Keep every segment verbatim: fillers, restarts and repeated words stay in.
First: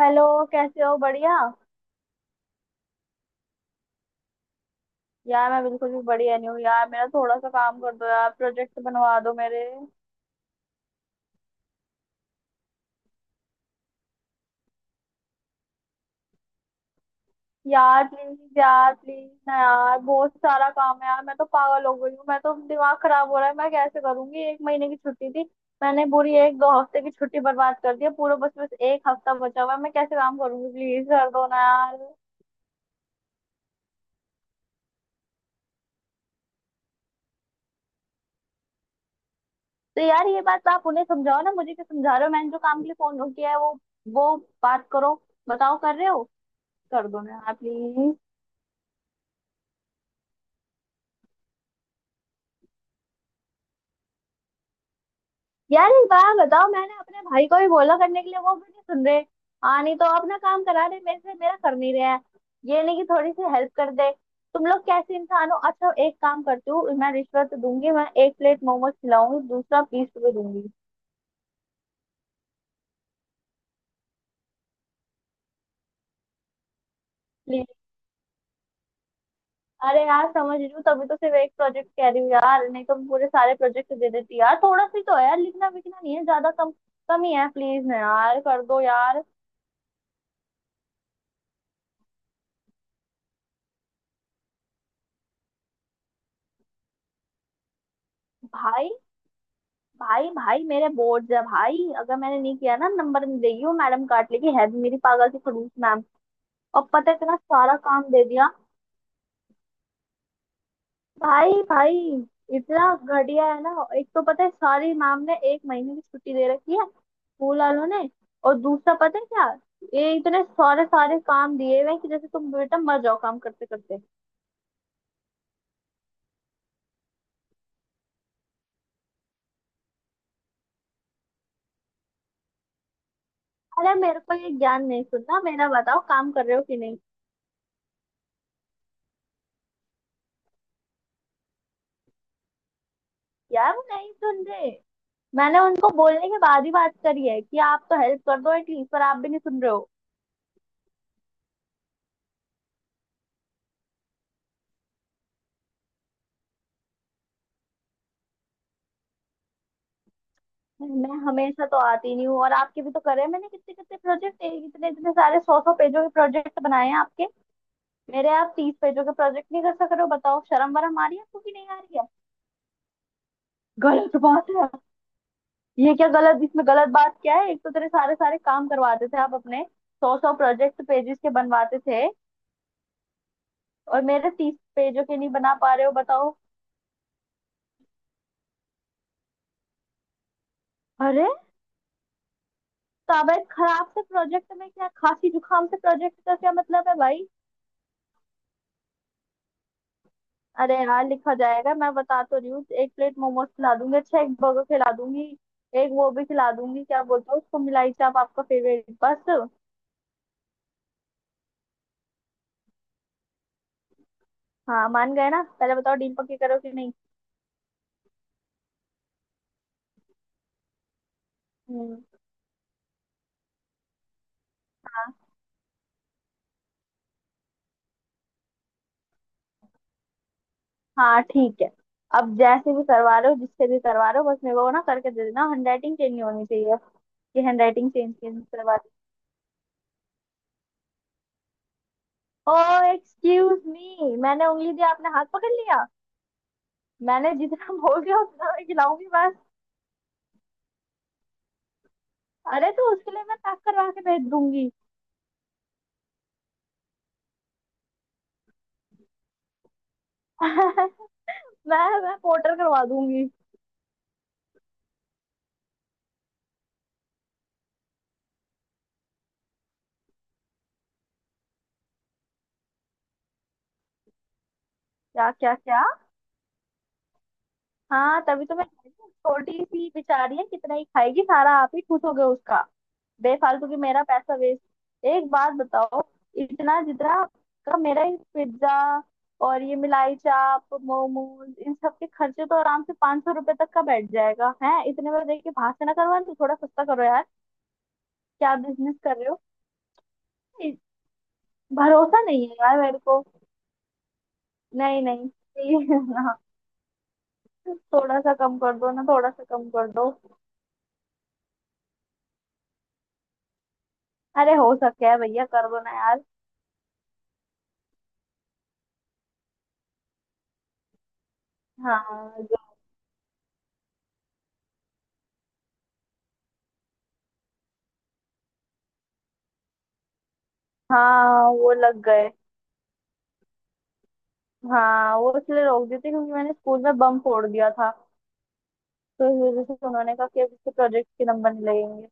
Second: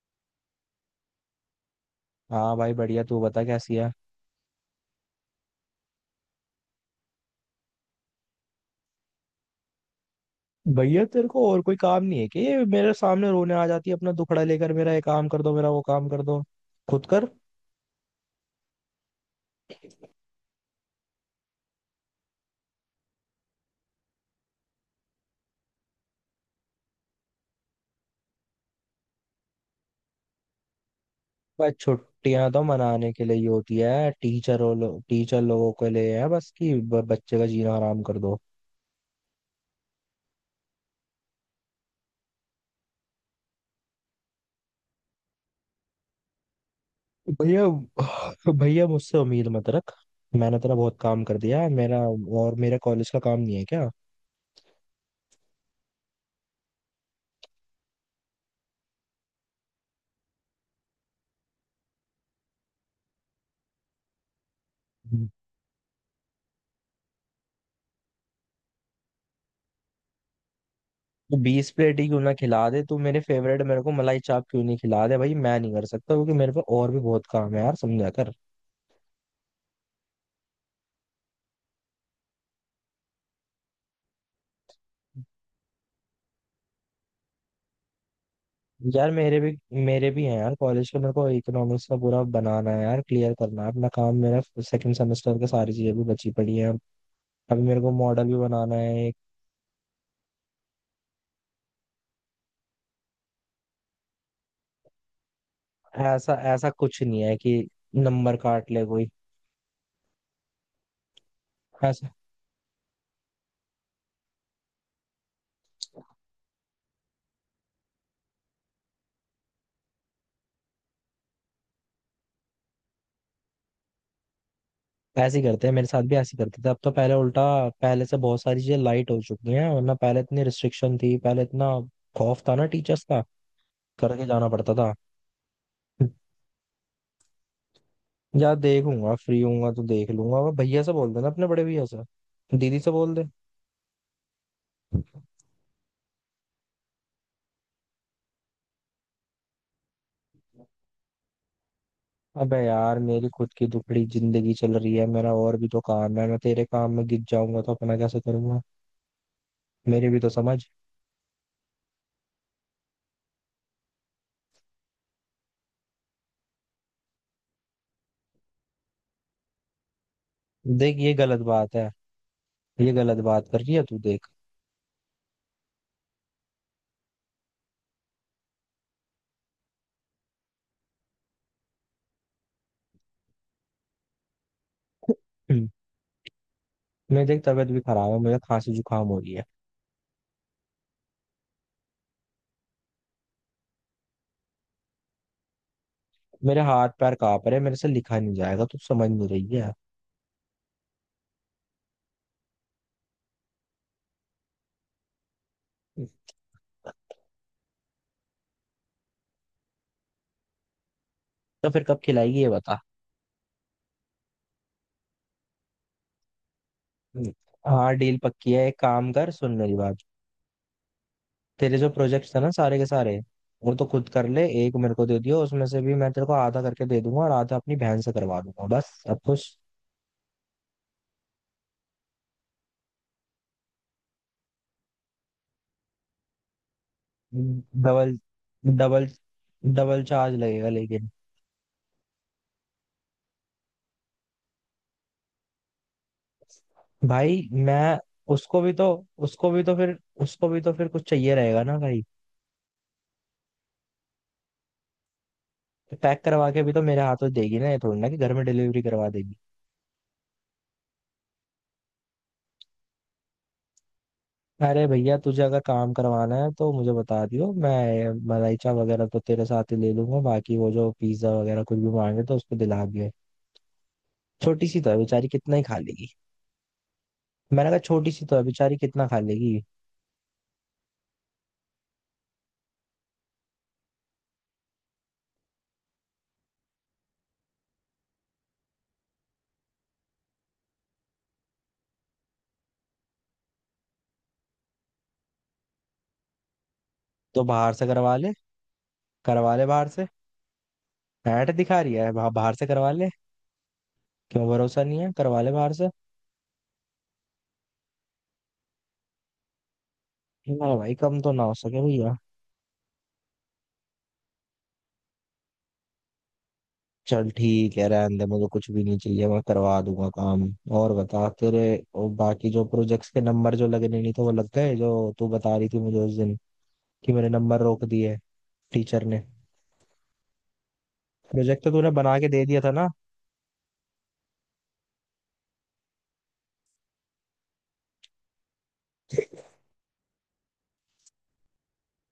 Hello. कैसे हो? बढ़िया। हाँ भाई, बढ़िया। तू बता, कैसी है। यार मैं बिल्कुल भी बढ़िया नहीं हूँ यार। मेरा थोड़ा सा काम कर दो यार, प्रोजेक्ट बनवा दो मेरे। भैया, तेरे को और कोई काम नहीं है कि ये मेरे सामने रोने आ जाती है अपना दुखड़ा लेकर, मेरा ये काम कर दो, मेरा वो काम कर दो। खुद कर। यार प्लीज यार, प्लीज ना यार, बहुत सारा काम है यार। मैं तो पागल हो गई हूँ, मैं तो दिमाग खराब हो रहा है। मैं कैसे करूंगी? एक महीने की छुट्टी थी, मैंने पूरी एक दो हफ्ते की छुट्टी बर्बाद कर दी है। पूरा बस बस एक हफ्ता बचा हुआ है। मैं कैसे काम करूंगी? प्लीज कर दो ना बस यार। छुट्टियां तो मनाने के लिए ही होती है टीचर, और लो, टीचर लोगों के लिए है बस कि ब- बच्चे का जीना हराम कर दो। तो यार ये बात तो आप उन्हें समझाओ ना, मुझे क्या समझा रहे हो? मैंने जो काम के लिए फोन किया है वो वो बात करो, बताओ कर रहे हो? कर दो ना यार, भैया, प्लीज। भैया मुझसे उम्मीद मत रख। मैंने तेरा बहुत काम कर दिया है। मेरा और मेरे कॉलेज का काम नहीं है क्या? यार एक बार बताओ, मैंने अपने भाई को भी बोला करने के लिए, वो भी नहीं सुन रहे। हाँ, नहीं तो अपना काम करा रहे मेरे से, मेरा कर नहीं रहे हैं। ये नहीं कि थोड़ी सी हेल्प कर दे। तुम लोग कैसे इंसान हो? अच्छा, एक काम करती हूँ, मैं रिश्वत दूंगी, मैं एक प्लेट मोमोज खिलाऊंगी, दूसरा बीस रुपए दूंगी। तो बीस प्लेट ही क्यों ना खिला दे तू मेरे फेवरेट, मेरे को मलाई चाप क्यों नहीं खिला दे? भाई, मैं नहीं कर सकता क्योंकि मेरे पे और भी बहुत काम है प्लीज। यार, समझा कर। अरे यार समझ रही हूँ, तभी तो सिर्फ एक प्रोजेक्ट कह रही हूँ यार, नहीं तो मैं पूरे सारे प्रोजेक्ट दे देती यार। थोड़ा सी तो है यार, लिखना विखना नहीं है ज्यादा, कम कम ही है। प्लीज ना यार, कर दो यार यार। मेरे भी, मेरे भी हैं यार कॉलेज के। मेरे को इकोनॉमिक्स का पूरा बनाना है यार, क्लियर करना है अपना काम मेरा। सेकंड सेमेस्टर का सारी चीजें भी बची पड़ी हैं। अभी मेरे को मॉडल भी बनाना भाई है एक। भाई, भाई मेरे बोर्ड है भाई। अगर मैंने नहीं किया ना, नंबर नहीं देगी वो मैडम, काट लेगी। है भी मेरी पागल सी खड़ूस मैम। ऐसा ऐसा और कुछ पता है, नहीं है इतना कि सारा काम दे नंबर दिया! काट ले कोई भाई भाई, ऐसा। इतना घटिया है ना। एक तो पता है, सारी मैम ने एक महीने की छुट्टी दे रखी है, स्कूल वालों ने। और दूसरा पता है क्या, ये इतने सारे सारे काम दिए हुए हैं कि जैसे तुम बेटा मर जाओ काम करते करते। ऐसे ही करते हैं, मेरे साथ भी ऐसे ही करते थे। अब तो पहले उल्टा, पहले से बहुत सारी चीजें लाइट हो चुकी हैं, वरना पहले इतनी रिस्ट्रिक्शन थी, पहले इतना खौफ था ना टीचर्स का, अरे मेरे करके को जाना ये पड़ता ज्ञान था। नहीं सुनना, मेरा बताओ काम कर रहे हो कि नहीं? यार, देखूंगा, फ्री होऊंगा तो देख लूंगा। वो भैया से बोल देना, अपने बड़े भैया से, दीदी से बोल दे। यार वो नहीं सुन रहे। मैंने उनको बोलने के बाद ही बात करी है कि आप तो हेल्प कर दो एटलीस्ट, पर आप भी नहीं सुन रहे हो। अबे यार, मेरी खुद की दुखड़ी जिंदगी चल रही है, मेरा और भी तो काम है। मैं तेरे काम में गिर जाऊंगा तो अपना कैसे करूंगा? मेरी भी तो समझ। मैं हमेशा तो आती नहीं हूँ, और आपके भी तो करे हैं मैंने कितने कितने प्रोजेक्ट, इतने इतने सारे सौ सौ पेजों के प्रोजेक्ट बनाए हैं आपके। मेरे आप तीस पेजों के प्रोजेक्ट नहीं कर सक रहे हो? बताओ, शर्म देख, वरम आ ये रही है गलत आपको कि नहीं बात आ है, रही है? ये गलत बात कर रही है तू, गलत देख। बात है। ये क्या गलत, इसमें गलत बात क्या है? एक तो तेरे सारे सारे काम करवाते थे आप अपने, सौ सौ प्रोजेक्ट पेजेस के बनवाते थे, और मेरे तीस पेजों के नहीं बना हम्म। पा रहे हो? बताओ। मैं देख, तबीयत भी खराब है, मुझे खांसी जुकाम हो रही है, अरे तबीयत खराब से प्रोजेक्ट में क्या? खांसी जुकाम से प्रोजेक्ट का क्या मेरे मतलब हाथ है पैर भाई? कांप रहे हैं, मेरे से लिखा नहीं जाएगा, तू समझ नहीं रही है। अरे यार लिखा जाएगा, मैं बता तो रही हूँ, एक प्लेट मोमोज खिला दूंगी, अच्छा एक बर्गर खिला दूंगी, एक वो भी खिला दूंगी। क्या बोलते हो उसको, मिलाई चाप, आपका फेवरेट, बस। तो फिर कब खिलाएगी ये बता? हाँ मान गए ना? पहले बताओ, डील पक्की करो कि नहीं। हाँ, डील पक्की है। एक काम कर, सुन मेरी बात। तेरे जो हम्म। प्रोजेक्ट थे ना सारे के सारे, वो तो खुद कर ले। एक मेरे को हाँ। दे दियो, उसमें से भी मैं तेरे को आधा करके दे दूंगा और आधा अपनी बहन से करवा दूंगा, बस। अब कुछ हाँ ठीक है। अब जैसे भी करवा रहे हो, जिससे भी करवा रहे हो, बस मेरे को ना करके दे देना, हैंड राइटिंग चेंज नहीं होनी चाहिए कि handwriting change double, change करवा दी। डबल डबल चार्ज लगेगा लेकिन। ओ एक्सक्यूज मी, मैंने उंगली दी आपने हाथ पकड़ लिया। मैंने भाई जितना मैं, बोल दिया उतना उसको मैं भी तो, खिलाऊंगी, बस। उसको भी तो फिर उसको भी तो फिर कुछ चाहिए रहेगा ना भाई। अरे तो उसके लिए मैं पैक करवा के भेज दूंगी। तो पैक करवा के भी तो मेरे हाथों देगी ना, ये थोड़ी ना कि घर में डिलीवरी करवा देगी। मैं मैं पोर्टर करवा दूंगी। अरे भैया, तुझे अगर काम करवाना है तो मुझे बता दियो, मैं मलाइचा वगैरह तो तेरे साथ ही ले लूंगा, बाकी वो जो पिज्जा वगैरह कुछ भी मांगे तो उसको दिला दियो। छोटी सी तो है बेचारी, क्या क्या कितना ही खा क्या? लेगी। मैंने कहा छोटी हाँ सी तो है तभी तो मैं बेचारी, कह रही कितना हूँ, खा लेगी। छोटी सी बेचारी है, कितना ही खाएगी, सारा आप ही खुश हो गए उसका। बेफालतू की, मेरा पैसा वेस्ट। एक बात बताओ, इतना जितना का मेरा ये पिज्जा और ये मिलाई चाप मोमोज, इन सब के खर्चे तो आराम से पांच सौ रुपए तक का बैठ जाएगा है। इतने में देखिए भाषण ना करवा, तो थोड़ा सस्ता करो यार। तो बाहर से करवा ले। क्या बिजनेस कर रहे करवा ले बाहर से। हो? ऐट दिखा रही है, भरोसा बा- नहीं है बाहर से यार करवा मेरे ले। को। क्यों भरोसा नहीं नहीं है? नहीं, करवा ले बाहर से। प्लीज ना, थोड़ा सा कम कर दो ना, थोड़ा सा कम कर दो। ना भाई, कम तो ना हो सके भैया। अरे हो सके है भैया, कर दो ना यार। चल ठीक है, रहने दे, मुझे कुछ भी नहीं चाहिए, मैं करवा दूंगा काम। और बता तेरे, और हाँ बाकी जो जो- प्रोजेक्ट्स के नंबर जो लगने नहीं थे वो लग गए, जो तू बता रही थी मुझे उस दिन कि मेरे नंबर रोक दिए टीचर ने? हाँ प्रोजेक्ट तो वो तूने लग बना के गए। दे दिया था ना? हाँ वो इसलिए रोक दी थी क्योंकि मैंने स्कूल में बम फोड़ दिया था। तो इस वजह से उन्होंने कहा कि अब इसके प्रोजेक्ट के नंबर नहीं लगेंगे।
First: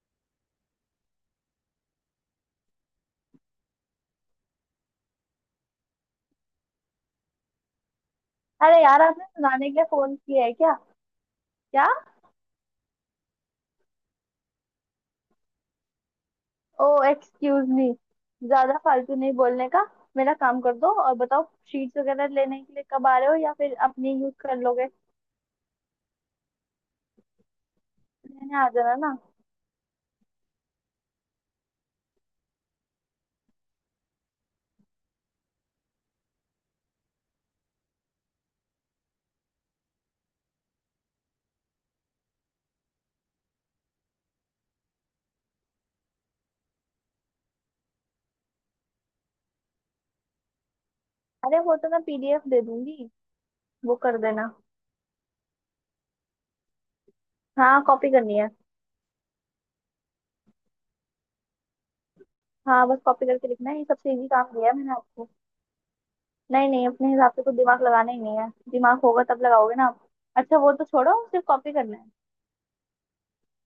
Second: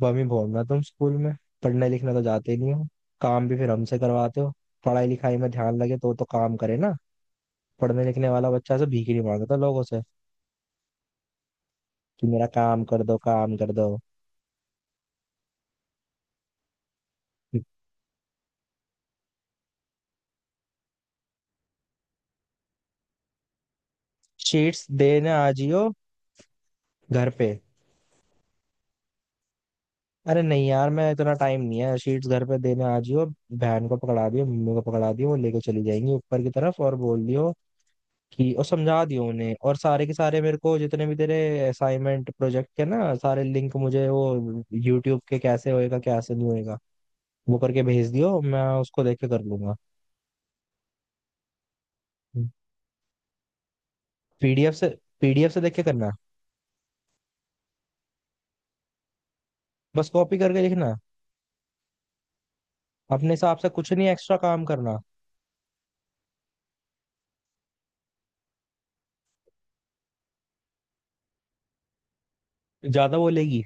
बम ही भोरना तुम स्कूल में, पढ़ने लिखने तो जाते ही नहीं हो, काम भी फिर हमसे करवाते हो। पढ़ाई लिखाई में ध्यान लगे तो तो काम करे ना। पढ़ने लिखने वाला बच्चा अरे से यार भीख नहीं आपने मांगता सुनाने के लोगों लिए से फोन किया है क्या? क्या? कि मेरा काम कर दो, काम कर दो। ओ एक्सक्यूज मी, ज्यादा फालतू नहीं बोलने का, मेरा काम कर दो। और बताओ, शीट्स वगैरह लेने के लिए कब आ रहे हो या फिर अपनी यूज कर शीट्स लोगे? देने आ जियो घर पे। लेने आ जाना ना। अरे नहीं यार, मैं, इतना टाइम नहीं है, शीट्स घर पे देने आ जियो। बहन को पकड़ा दियो, मम्मी को पकड़ा दियो, वो लेके चली जाएंगी ऊपर की तरफ, और बोल दियो कि, और समझा दियो उन्हें, और सारे के सारे मेरे को जितने भी तेरे असाइनमेंट प्रोजेक्ट के ना, सारे लिंक मुझे वो यूट्यूब के, कैसे होएगा कैसे नहीं होएगा वो करके भेज दियो, मैं उसको देख के कर लूंगा। अरे वो तो मैं पीडीएफ दे दूंगी, वो कर देना। पीडीएफ से पी डी एफ से देख के करना, हाँ, कॉपी करनी है। बस कॉपी करके लिखना, हाँ बस कॉपी अपने करके हिसाब से लिखना है, ये कुछ नहीं सबसे इजी एक्स्ट्रा काम काम दिया है मैंने करना। आपको। नहीं नहीं, अपने हिसाब से कुछ दिमाग लगाना ही नहीं है। दिमाग होगा तब लगाओगे ना आप। अच्छा वो तो छोड़ो, सिर्फ कॉपी करना है। ज्यादा बोलेगी,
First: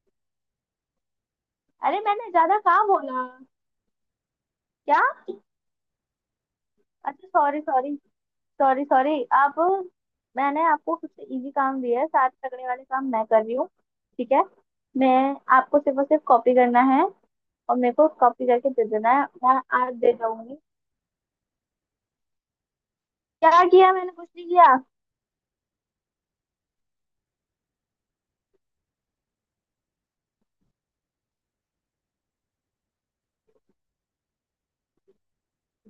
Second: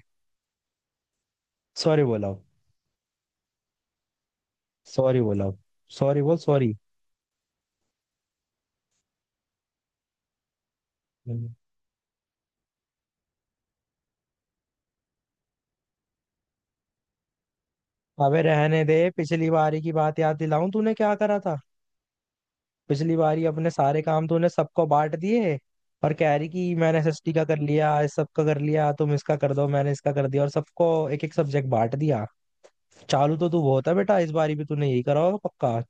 अरे सॉरी मैंने बोला, ज्यादा कहाँ बोला? क्या? सॉरी बोला, सॉरी बोल सॉरी। अच्छा सॉरी सॉरी। सॉरी सॉरी आप। मैंने आपको सबसे इजी काम दिया है, सारे तगड़े वाले काम मैं कर रही हूँ। ठीक है? मैं आपको सिर्फ और सिर्फ कॉपी करना है, और मेरे को अबे कॉपी करके रहने दे दे, देना है, पिछली मैं बारी की आज दे बात याद जाऊंगी। दिलाऊं तूने क्या करा था? पिछली बारी क्या अपने किया सारे मैंने, काम कुछ नहीं तूने किया। सबको बांट दिए और कह रही कि मैंने एस एस टी का कर लिया, इस सब का कर लिया, तुम इसका कर दो, मैंने इसका कर दिया, और सबको एक एक सब्जेक्ट बांट दिया। चालू तो तू बहुत है बेटा, इस बारी भी तूने यही करा होगा पक्का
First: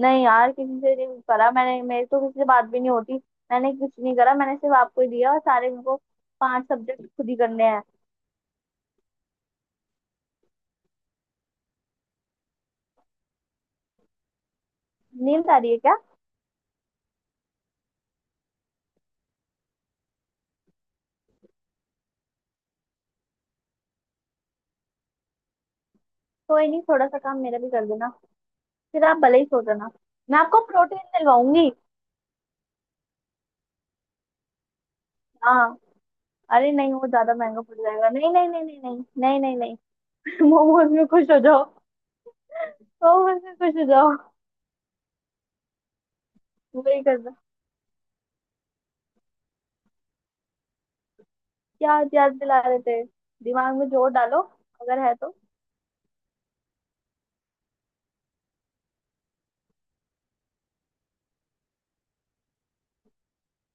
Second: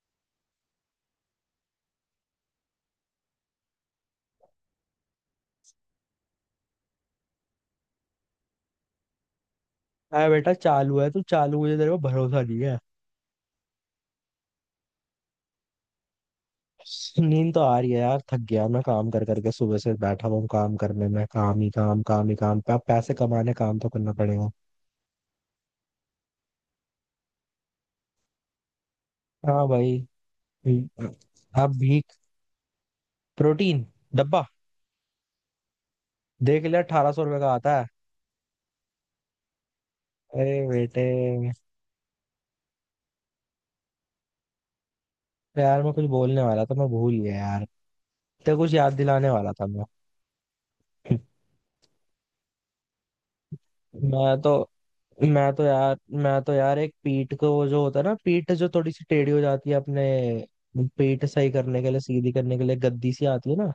नहीं यार किसी से नहीं करा मैंने, मेरी तो किसी से बात भी नहीं होती। मैंने कुछ नहीं करा, मैंने सिर्फ आपको ही दिया, और सारे मेरे को पांच सब्जेक्ट खुद ही करने हैं। है बेटा, चालू है तू, चालू, मुझे तेरे को भरोसा नहीं है। नींद आ रही है क्या? नींद तो आ रही है यार, थक गया मैं काम कर करके, सुबह से बैठा हुआ हूँ काम करने में, काम ही काम, काम ही काम, अब पैसे कमाने काम तो करना पड़ेगा। कोई नहीं, थोड़ा सा काम मेरा भी कर देना, फिर आप भले ही सो हाँ जाना। भाई। मैं आपको प्रोटीन हम्म, दिलवाऊंगी। अब भी प्रोटीन डब्बा, हाँ। देख अरे लिया, नहीं, वो अठारह सौ ज्यादा रुपये का महंगा पड़ आता है। जाएगा। नहीं नहीं नहीं नहीं नहीं नहीं नहीं नहीं। अरे मोमोज में बेटे, खुश हो जाओ, मोमोज में खुश हो जाओ। यार मैं कुछ बोलने वाला था, मैं वही भूल करना। गया यार, तो कुछ याद दिलाने वाला था मैं। क्या याद दिला रहे थे? दिमाग में जोर मैं डालो, तो अगर है तो। मैं तो यार मैं तो यार एक पीठ को वो जो होता है ना, पीठ जो थोड़ी सी टेढ़ी हो जाती है अपने, पीठ सही करने के लिए, सीधी करने के लिए गद्दी सी आती है ना,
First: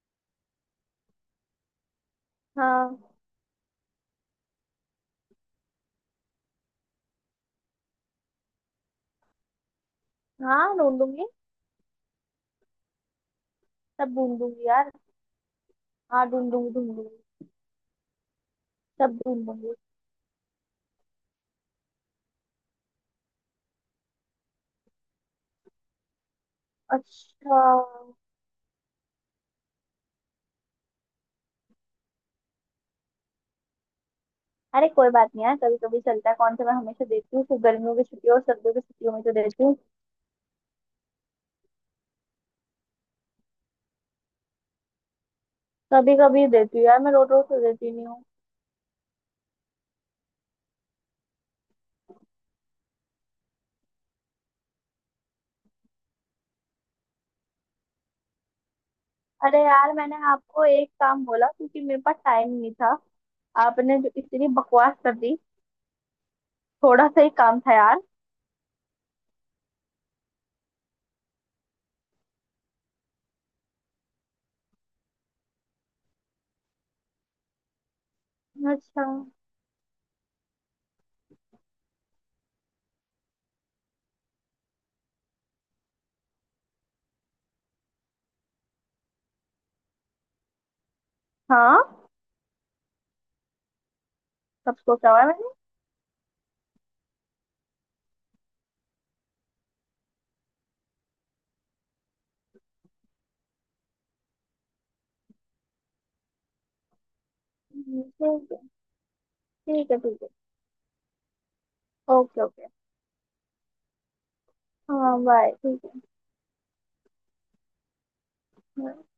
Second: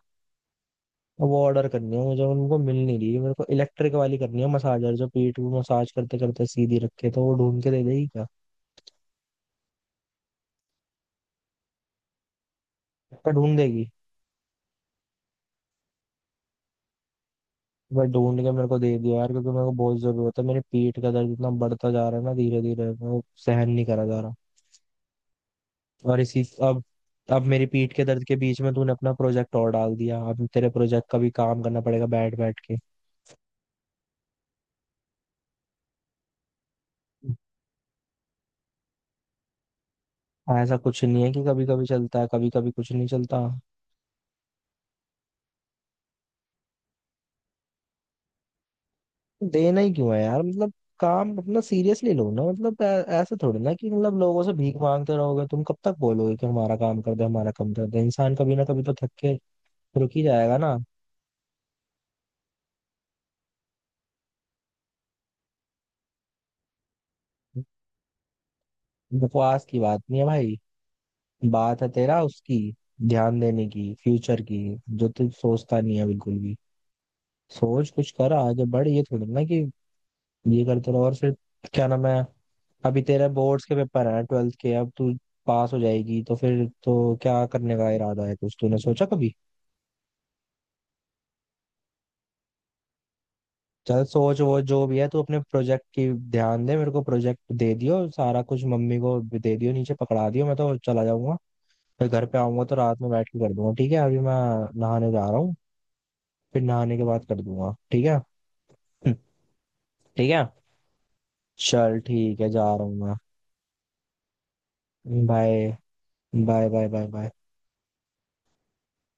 वो ऑर्डर करनी है मुझे, उनको मिल नहीं रही हाँ। मेरे को, इलेक्ट्रिक वाली करनी है, मसाजर जो पीठ को मसाज करते करते सीधी रखे, तो वो ढूंढ के दे देगी क्या? हाँ ढूंढूंगी। क्या ढूंढ देगी? सब ढूंढ लूंगी यार, हाँ ढूंढ लूंगी ढूंढ लूंगी। भाई ढूंढ के मेरे को दे दियो सब यार, ढूंढ क्योंकि मेरे को लूंगी। बहुत जरूरत है, मेरे पीठ का दर्द इतना बढ़ता जा रहा है ना धीरे धीरे, वो सहन नहीं करा जा रहा। और इसी अब अब अच्छा। मेरी पीठ के दर्द के बीच में तूने अपना प्रोजेक्ट और डाल दिया, अब तेरे प्रोजेक्ट का भी काम करना पड़ेगा बैठ बैठ के। अरे कोई बात नहीं यार, कभी कभी चलता है। कौन सा मैं हमेशा देती हूँ, सिर्फ गर्मियों की छुट्टियों और सर्दियों की छुट्टियों में तो देती हूँ। ऐसा कुछ नहीं है कि कभी कभी चलता है, कभी कभी कुछ नहीं चलता। कभी कभी देती हूँ यार, मैं रोज रोज तो देती नहीं हूँ। देना ही क्यों है यार, मतलब, काम अपना सीरियसली लो ना, मतलब ऐ- ऐसे थोड़ी ना कि, मतलब लोगों से भीख मांगते रहोगे तुम, कब तक बोलोगे कि हमारा काम कर दे, हमारा काम कर दे, इंसान कभी ना कभी तो थक के अरे यार, रुक मैंने ही जाएगा आपको ना। एक काम बोला क्योंकि मेरे पास टाइम नहीं था, आपने जो इतनी बकवास कर दी। थोड़ा सा ही काम था यार। बकवास की बात नहीं है भाई, बात है तेरा उसकी, ध्यान देने की, फ्यूचर की, जो तू सोचता नहीं है बिल्कुल भी। सोच, कुछ कर, आगे बढ़, ये अच्छा। थोड़ी ना कि ये करते रहो, और फिर क्या नाम है, अभी तेरे बोर्ड्स के पेपर हैं ट्वेल्थ के, अब तू पास हो जाएगी तो फिर तो क्या करने का इरादा है, कुछ तूने सोचा कभी? हाँ चल सोच वो सब जो भी है सोचा हुआ तू, है अपने मैंने। प्रोजेक्ट की ध्यान दे, मेरे को प्रोजेक्ट दे दियो सारा कुछ, मम्मी को दे दियो नीचे पकड़ा दियो, मैं तो चला जाऊंगा, फिर घर पे आऊंगा तो रात में बैठ के कर दूंगा, ठीक है? अभी मैं नहाने जा रहा हूँ, फिर नहाने के बाद कर दूंगा, हम्म, ठीक है। ठीक है। ठीक है ठीक है। ठीक है, चल ठीक ओके है, जा ओके। रहा हूँ मैं। हाँ बाय। बाय, ठीक बाय बाय बाय बाय। है